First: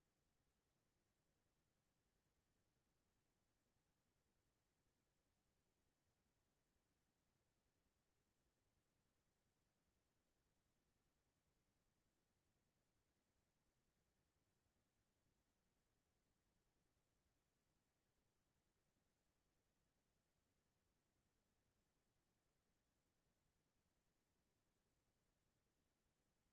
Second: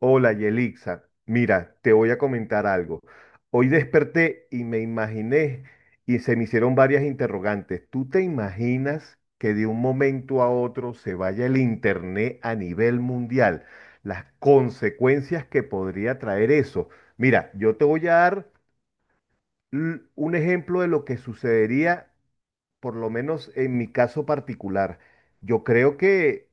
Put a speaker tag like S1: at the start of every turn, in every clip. S1: Hola, Yelixa. Mira, te voy a comentar algo. Hoy desperté y me imaginé y se me hicieron varias interrogantes. ¿Tú te imaginas que de un momento a otro se vaya el internet a nivel mundial? Las consecuencias que podría traer eso. Mira, yo te voy a dar un ejemplo de lo que sucedería, por lo menos en mi caso particular. Yo creo que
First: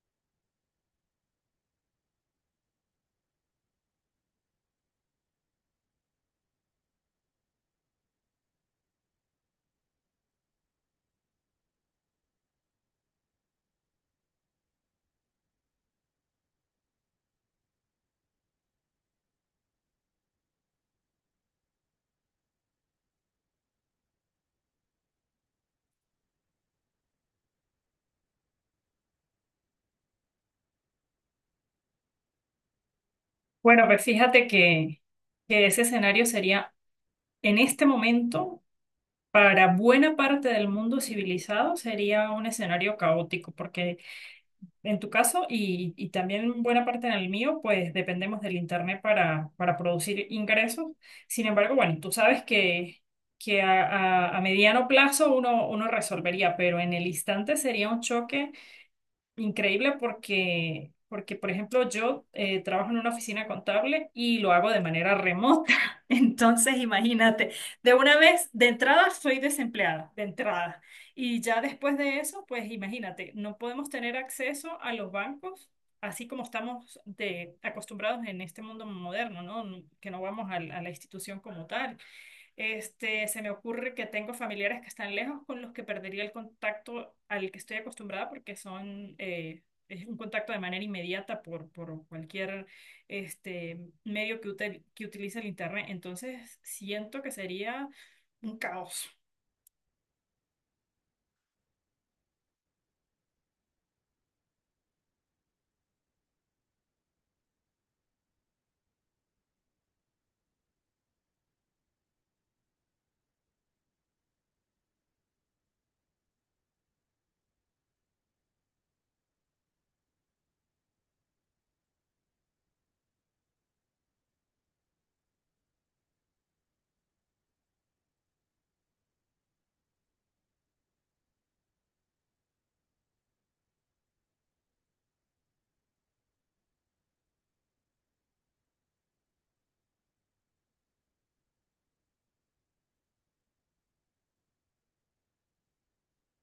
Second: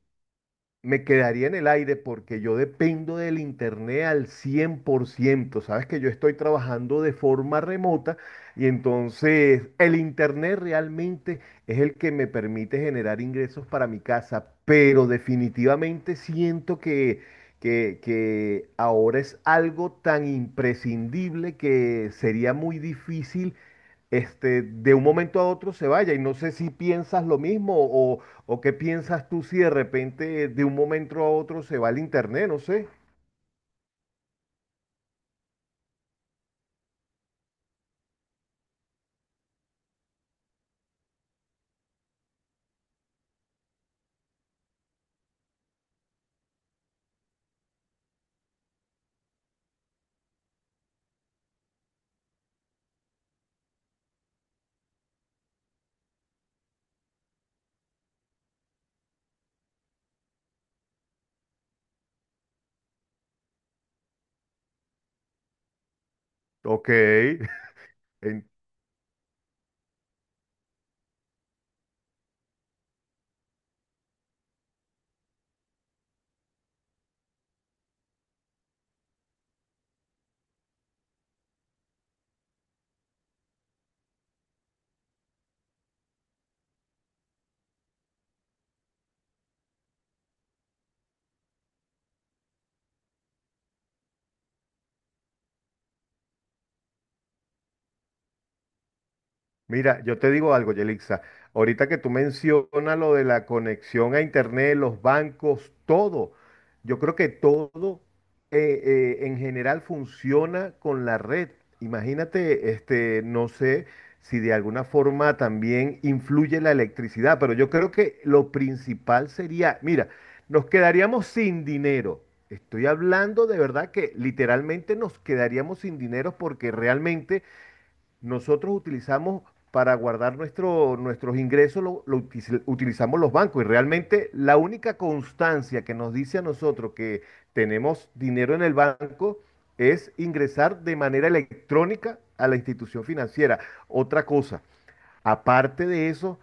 S1: me quedaría en el aire porque yo dependo del internet al 100%. Sabes que yo estoy trabajando de forma remota y entonces el internet realmente es el que me permite generar ingresos para mi casa, pero definitivamente siento que ahora es algo tan imprescindible que sería muy difícil de un momento a otro se vaya. Y no sé si piensas lo mismo o qué piensas tú si de repente de un momento a otro se va el internet, no sé.
S2: Bueno, pues fíjate que ese escenario sería, en este momento, para buena parte del mundo civilizado, sería un escenario caótico, porque en tu caso y también buena parte en el mío, pues dependemos del Internet para producir ingresos. Sin embargo, bueno, tú sabes que a mediano plazo uno resolvería, pero en el instante sería un choque increíble por ejemplo, yo trabajo en una oficina contable y lo hago de manera remota. Entonces,
S1: Ok,
S2: imagínate, de una vez,
S1: entiendo.
S2: de entrada, soy desempleada, de entrada. Y ya después de eso, pues imagínate, no podemos tener acceso a los bancos. Así como estamos de acostumbrados en este mundo moderno, ¿no? Que no vamos a la institución como tal. Este, se me ocurre que tengo familiares que están lejos con los que perdería el contacto al que estoy acostumbrada porque son es un contacto de manera inmediata por cualquier este, medio que utilice el internet. Entonces siento que sería un caos.
S1: Mira, yo te digo algo, Yelixa. Ahorita que tú mencionas lo de la conexión a internet, los bancos, todo, yo creo que todo en general funciona con la red. Imagínate, no sé si de alguna forma también influye la electricidad, pero yo creo que lo principal sería, mira, nos quedaríamos sin dinero. Estoy hablando de verdad que literalmente nos quedaríamos sin dinero porque realmente nosotros utilizamos para guardar nuestros ingresos, lo utilizamos los bancos y realmente la única constancia que nos dice a nosotros que tenemos dinero en el banco es ingresar de manera electrónica a la institución financiera. Otra cosa, aparte de eso,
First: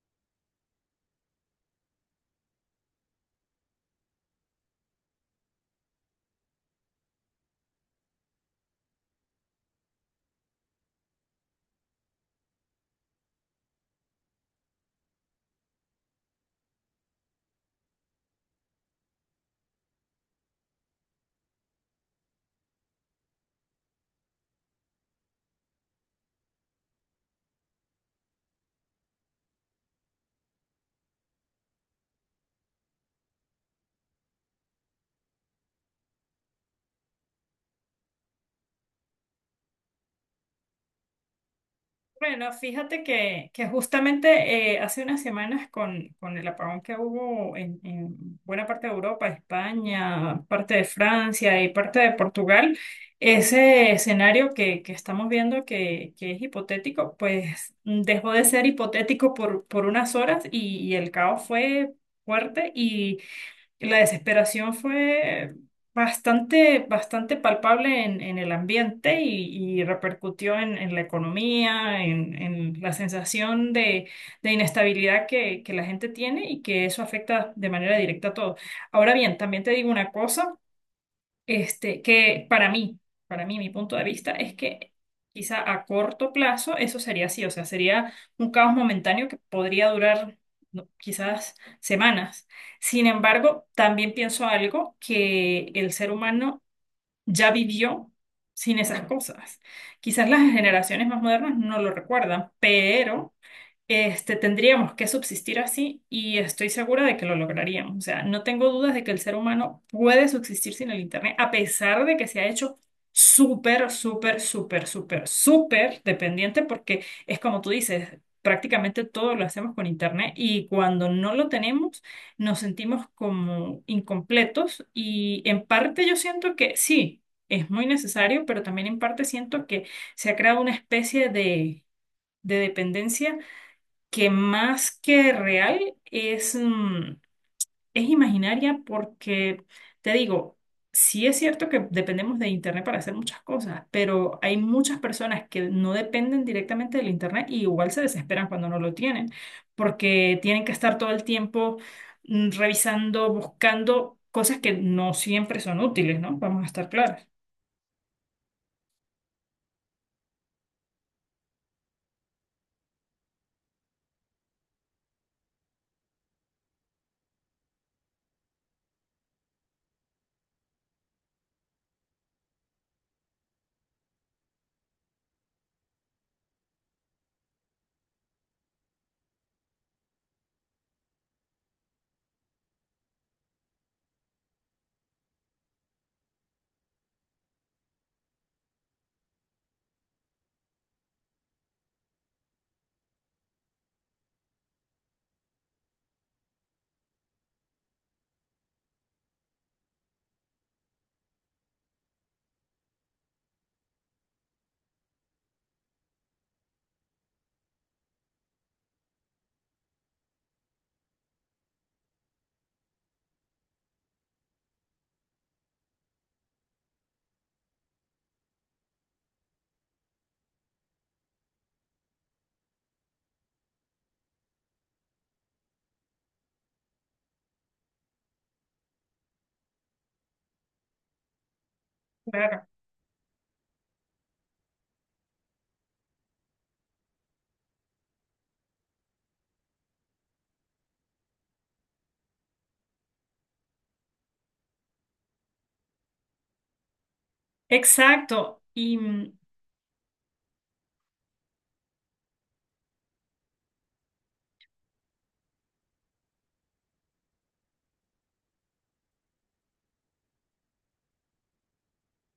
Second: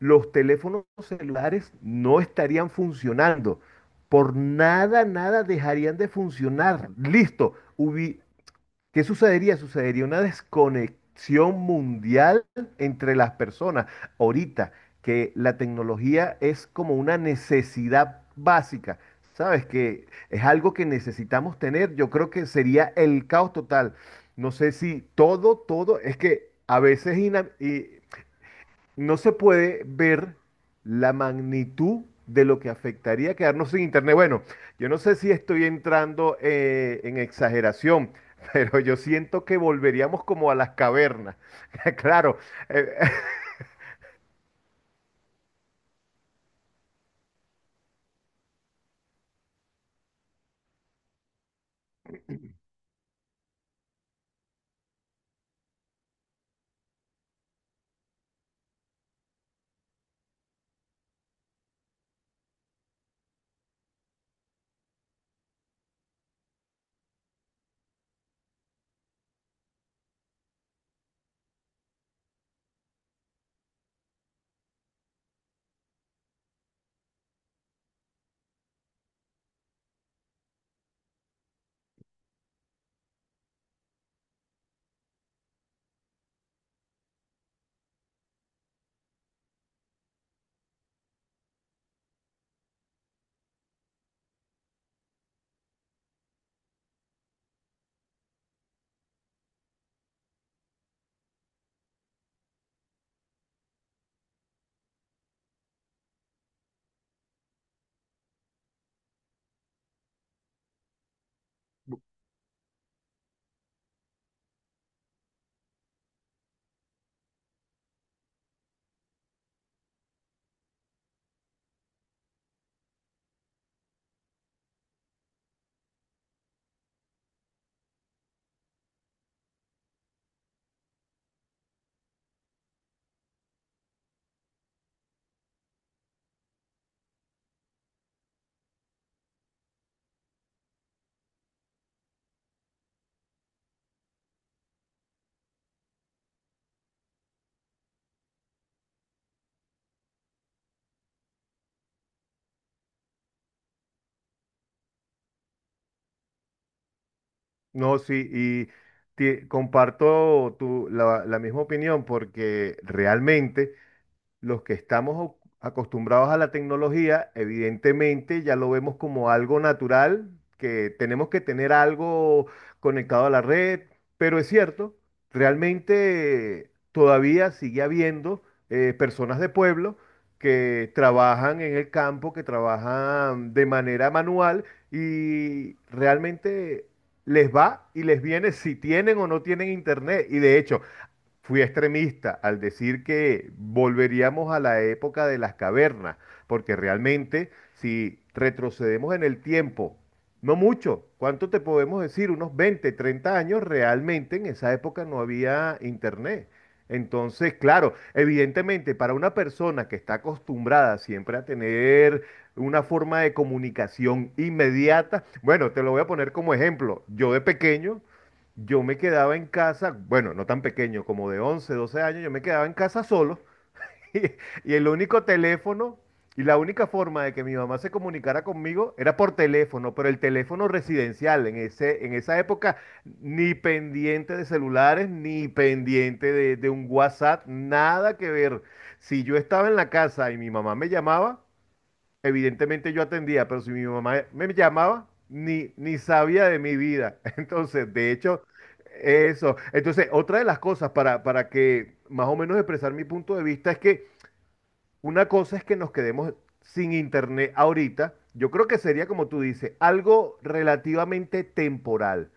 S1: los teléfonos celulares no estarían funcionando. Por nada, nada dejarían de funcionar. Listo, ¿qué sucedería? Sucedería una desconexión mundial entre las personas. Ahorita que la tecnología es como una necesidad básica, ¿sabes? Que es algo que necesitamos tener. Yo creo que sería el caos total. No sé si todo, es que a veces no se puede ver la magnitud de lo que afectaría quedarnos sin internet. Bueno, yo no sé si estoy entrando en exageración, pero yo siento que volveríamos como a las cavernas. Claro,
S2: Bueno,
S1: eh,
S2: fíjate que justamente hace unas semanas con el apagón que hubo en buena parte de Europa, España, parte de Francia y parte de Portugal, ese escenario que estamos viendo que es hipotético, pues dejó de ser hipotético por unas horas y el caos fue fuerte, la desesperación fue bastante, bastante palpable en el ambiente y repercutió en la economía, en la sensación de inestabilidad que la gente tiene y que eso afecta de manera directa a todo. Ahora bien, también te digo una cosa. Que para mí, mi punto de vista es que quizá a corto plazo eso sería así, o sea, sería un caos momentáneo que podría durar no, quizás semanas. Sin embargo, también pienso algo, que el ser humano ya vivió sin esas cosas. Quizás las generaciones más modernas no lo recuerdan, pero tendríamos que subsistir así y estoy segura de que lo lograríamos. O sea, no tengo dudas de que el ser humano puede subsistir sin el Internet, a pesar de que se ha hecho súper, súper, súper, súper, súper dependiente, porque es como tú dices, prácticamente todo lo hacemos con Internet y cuando no lo tenemos nos sentimos como incompletos y en parte yo siento que sí, es muy necesario, pero también en parte siento que se ha creado una especie de dependencia que más que real es, es imaginaria porque, te digo, sí es cierto que dependemos de Internet para hacer muchas cosas, pero hay muchas personas que no dependen directamente del Internet y igual se desesperan cuando no lo tienen, porque tienen que estar todo el tiempo revisando, buscando cosas que no siempre son útiles, ¿no? Vamos a estar claros.
S1: no, sí, y comparto la misma opinión porque realmente los que estamos acostumbrados a la tecnología, evidentemente ya lo vemos como algo natural, que tenemos que tener algo conectado a la red, pero es cierto, realmente todavía sigue habiendo personas de pueblo que trabajan en el campo, que trabajan de manera manual y realmente les va y les viene si tienen o no tienen internet. Y de hecho, fui extremista al decir que volveríamos a la época de las cavernas, porque realmente si retrocedemos en el tiempo, no mucho, ¿cuánto te podemos decir? Unos 20 30 años, realmente en esa época no había internet. Entonces, claro, evidentemente para una persona que está acostumbrada siempre a tener una forma de comunicación inmediata, bueno, te lo voy a poner como ejemplo. Yo de pequeño yo me quedaba en casa, bueno, no tan pequeño, como de 11 12 años, yo me quedaba en casa solo y, y el único teléfono y la única forma de que mi mamá se comunicara conmigo era por teléfono, pero el teléfono residencial en en esa
S2: Claro.
S1: época, ni pendiente de celulares, ni pendiente de un WhatsApp, nada que ver. Si yo estaba en la casa y mi mamá me llamaba, evidentemente yo atendía, pero si mi mamá me llamaba, ni sabía de mi vida. Entonces, de hecho,
S2: Exacto.
S1: eso. Entonces, otra de las cosas para que más o menos expresar mi punto de vista es que una cosa es que nos quedemos sin internet ahorita. Yo creo que sería, como tú dices, algo relativamente temporal.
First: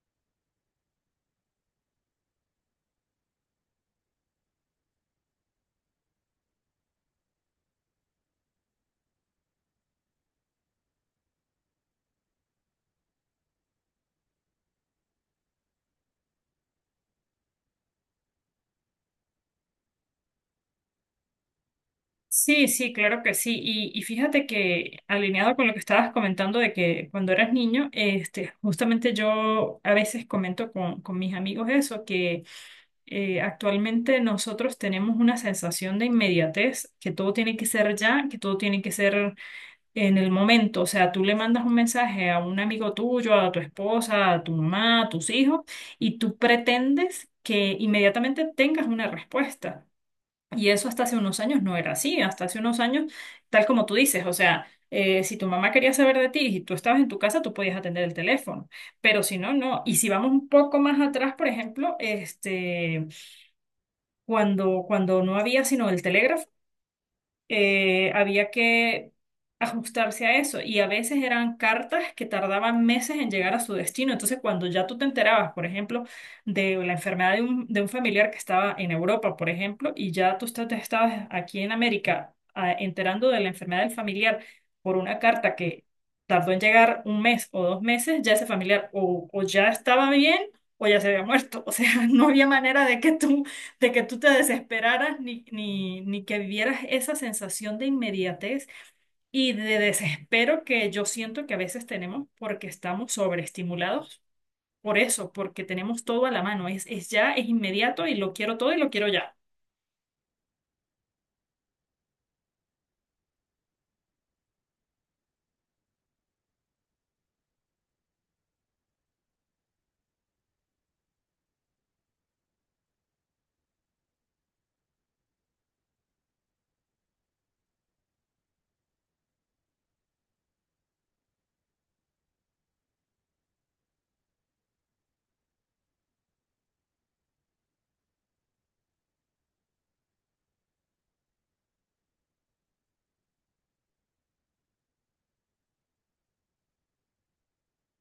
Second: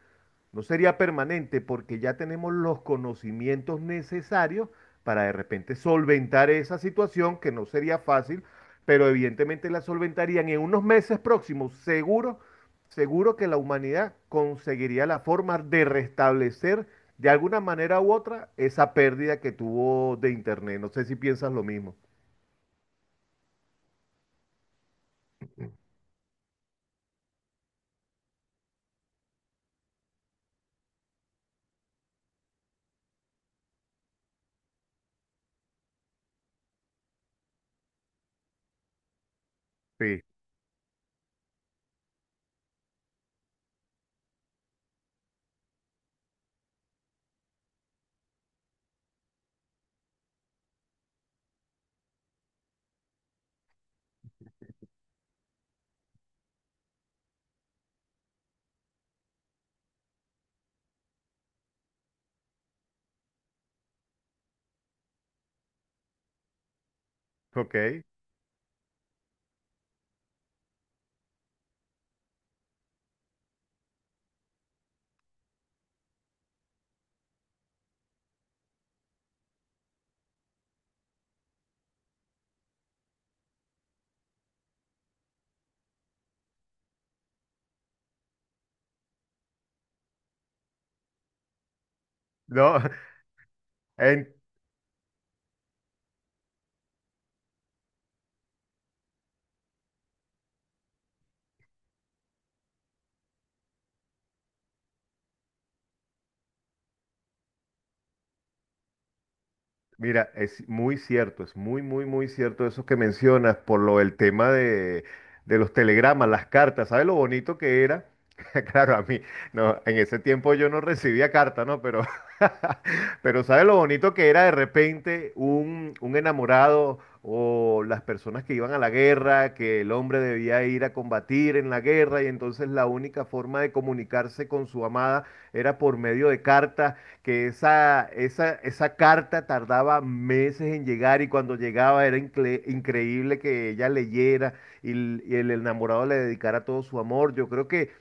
S1: No sería permanente porque ya tenemos los conocimientos necesarios para de repente solventar esa situación que no sería fácil, pero evidentemente la solventarían en unos meses próximos. Seguro que la humanidad conseguiría la forma de restablecer de alguna manera u otra esa pérdida que tuvo de Internet. No sé si piensas lo mismo.
S2: Sí, sí, claro que sí. Y fíjate que, alineado con lo que estabas comentando de que cuando eras niño, este, justamente yo a veces comento con mis amigos eso, que actualmente nosotros tenemos una sensación de inmediatez, que todo tiene que ser ya, que todo tiene que ser en
S1: Sí,
S2: el momento. O sea, tú le mandas un mensaje a un amigo tuyo, a tu esposa, a tu mamá, a tus hijos, y tú pretendes que inmediatamente tengas una respuesta. Y eso hasta hace unos años no era así, hasta hace unos años, tal como tú dices, o sea, si tu mamá quería saber de ti y tú estabas en tu casa, tú podías atender el teléfono, pero si no, no. Y si vamos un poco más atrás, por ejemplo, cuando no había sino el telégrafo,
S1: ok.
S2: había que ajustarse a eso y a veces eran cartas que tardaban meses en llegar a su destino. Entonces, cuando ya tú te enterabas, por ejemplo, de la enfermedad de un familiar que estaba en Europa, por ejemplo, y ya te estabas aquí en América enterando de la enfermedad del familiar por una carta que tardó en llegar un mes o dos meses, ya ese familiar o ya estaba bien o ya se había muerto. O sea, no había
S1: No,
S2: manera de que tú te
S1: en-
S2: desesperaras ni, ni, ni que vivieras esa sensación de inmediatez y de desespero que yo siento que a veces tenemos porque estamos sobreestimulados por eso, porque tenemos todo a la mano, es ya, es inmediato y lo quiero todo y lo quiero ya.
S1: Mira, es muy cierto, es muy, muy, muy cierto eso que mencionas por lo del tema de los telegramas, las cartas. ¿Sabes lo bonito que era? Claro, a mí, no, en ese tiempo yo no recibía carta, ¿no? Pero, pero ¿sabes lo bonito que era de repente un enamorado o las personas que iban a la guerra, que el hombre debía ir a combatir en la guerra y entonces la única forma de comunicarse con su amada era por medio de cartas? Que esa carta tardaba meses en llegar y cuando llegaba era increíble que ella leyera y el enamorado le dedicara todo su amor.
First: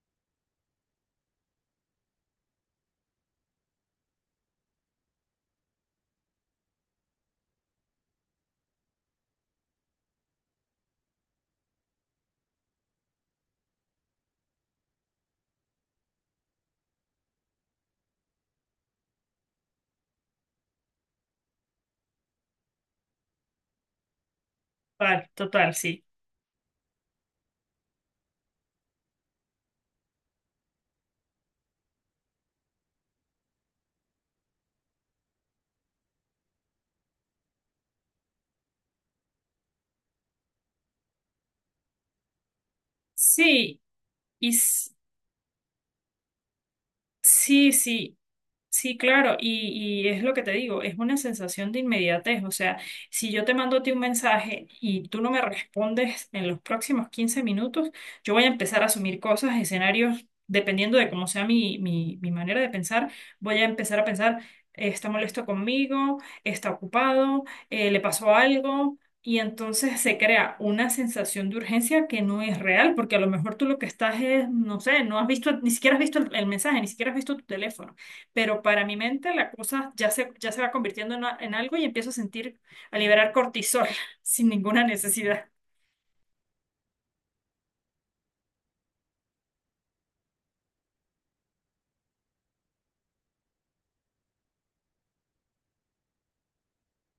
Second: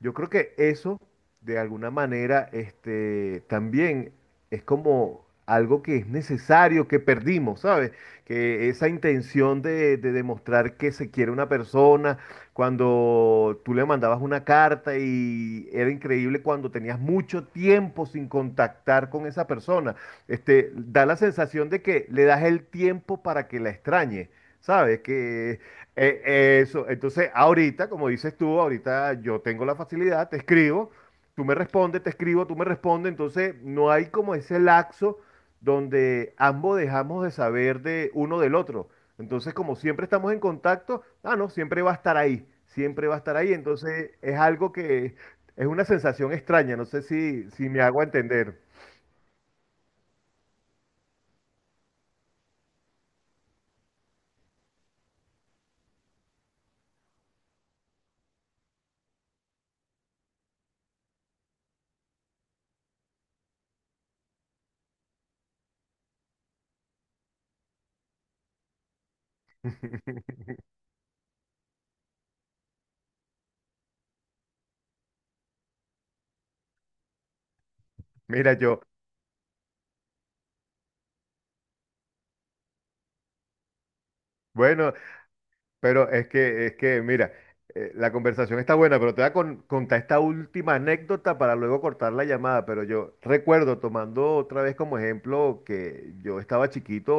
S1: Yo creo que eso, de alguna manera, también es como algo que es necesario, que perdimos, ¿sabes? Que esa intención de demostrar que se quiere una persona, cuando tú le mandabas una carta y era increíble cuando tenías mucho tiempo sin contactar con esa persona. Este, da la sensación de que le das el tiempo para que la extrañe, ¿sabes?
S2: Total,
S1: Que
S2: total, sí.
S1: eso, entonces ahorita, como dices tú, ahorita yo tengo la facilidad, te escribo, tú me respondes, te escribo, tú me respondes, entonces no hay como ese laxo donde ambos dejamos de saber de uno del otro. Entonces, como siempre estamos en contacto, ah, no, siempre va a estar ahí, siempre va a estar ahí.
S2: Sí,
S1: Entonces, es
S2: y
S1: algo
S2: s-
S1: que es una sensación extraña, no sé si
S2: sí,
S1: me hago
S2: sí.
S1: entender.
S2: Sí, claro, y es lo que te digo, es una sensación de inmediatez, o sea, si yo te mando a ti un mensaje y tú no me respondes en los próximos 15 minutos, yo voy a empezar a asumir cosas, escenarios, dependiendo de cómo sea mi manera de pensar, voy a empezar a pensar, está molesto conmigo, está ocupado, le pasó algo, y entonces se crea una sensación de urgencia que no es real, porque a lo mejor tú lo que estás es, no sé, no has visto, ni siquiera has visto el mensaje, ni siquiera has visto tu teléfono,
S1: Mira,
S2: pero
S1: yo,
S2: para mi mente la cosa ya se va convirtiendo en, en algo y empiezo a sentir, a liberar cortisol sin ninguna
S1: bueno,
S2: necesidad.
S1: Pero es mira, la conversación está buena, pero te voy a contar esta última anécdota para luego cortar la llamada. Pero yo recuerdo, tomando otra vez como ejemplo, que yo estaba chiquito,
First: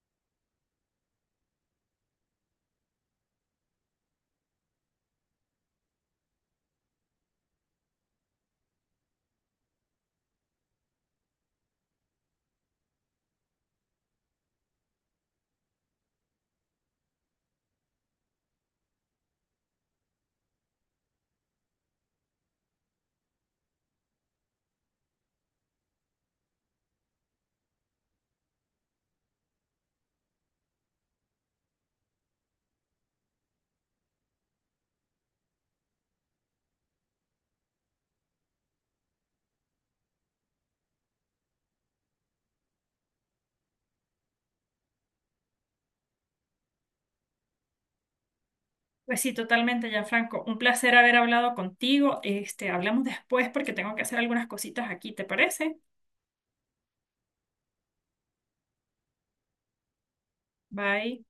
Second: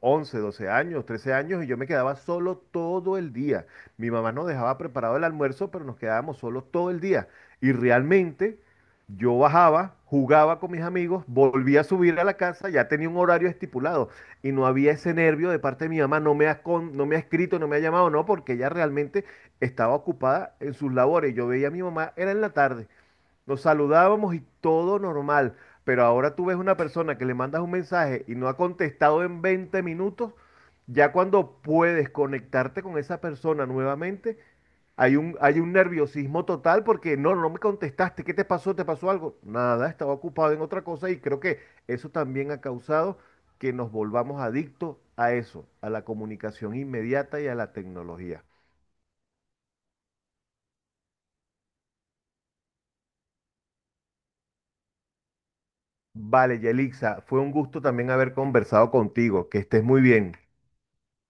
S1: 11 12 años, 13 años, y yo me quedaba solo todo el día. Mi mamá nos dejaba preparado el almuerzo, pero nos quedábamos solos todo el día. Y realmente yo bajaba, jugaba con mis amigos, volvía a subir a la casa, ya tenía un horario estipulado y no había ese nervio de parte de mi mamá, no me ha, no me ha escrito, no me ha llamado, no, porque ella realmente estaba ocupada en sus labores. Yo veía a mi mamá, era en la tarde, nos saludábamos y todo normal, pero ahora tú ves una persona que le mandas un mensaje y no ha contestado en 20 minutos, ya cuando puedes conectarte con esa persona nuevamente, hay un nerviosismo total porque no, no me contestaste, ¿qué te pasó? ¿Te pasó algo? Nada, estaba ocupado en otra cosa y creo que eso también ha causado que nos volvamos adictos a eso, a la comunicación inmediata y a la tecnología.
S2: Pues sí, totalmente, Gianfranco. Un placer haber hablado contigo. Este, hablamos después porque tengo que hacer algunas cositas aquí, ¿te parece?
S1: Vale, Yelixa, fue un gusto también haber conversado contigo, que estés muy bien.
S2: Bye.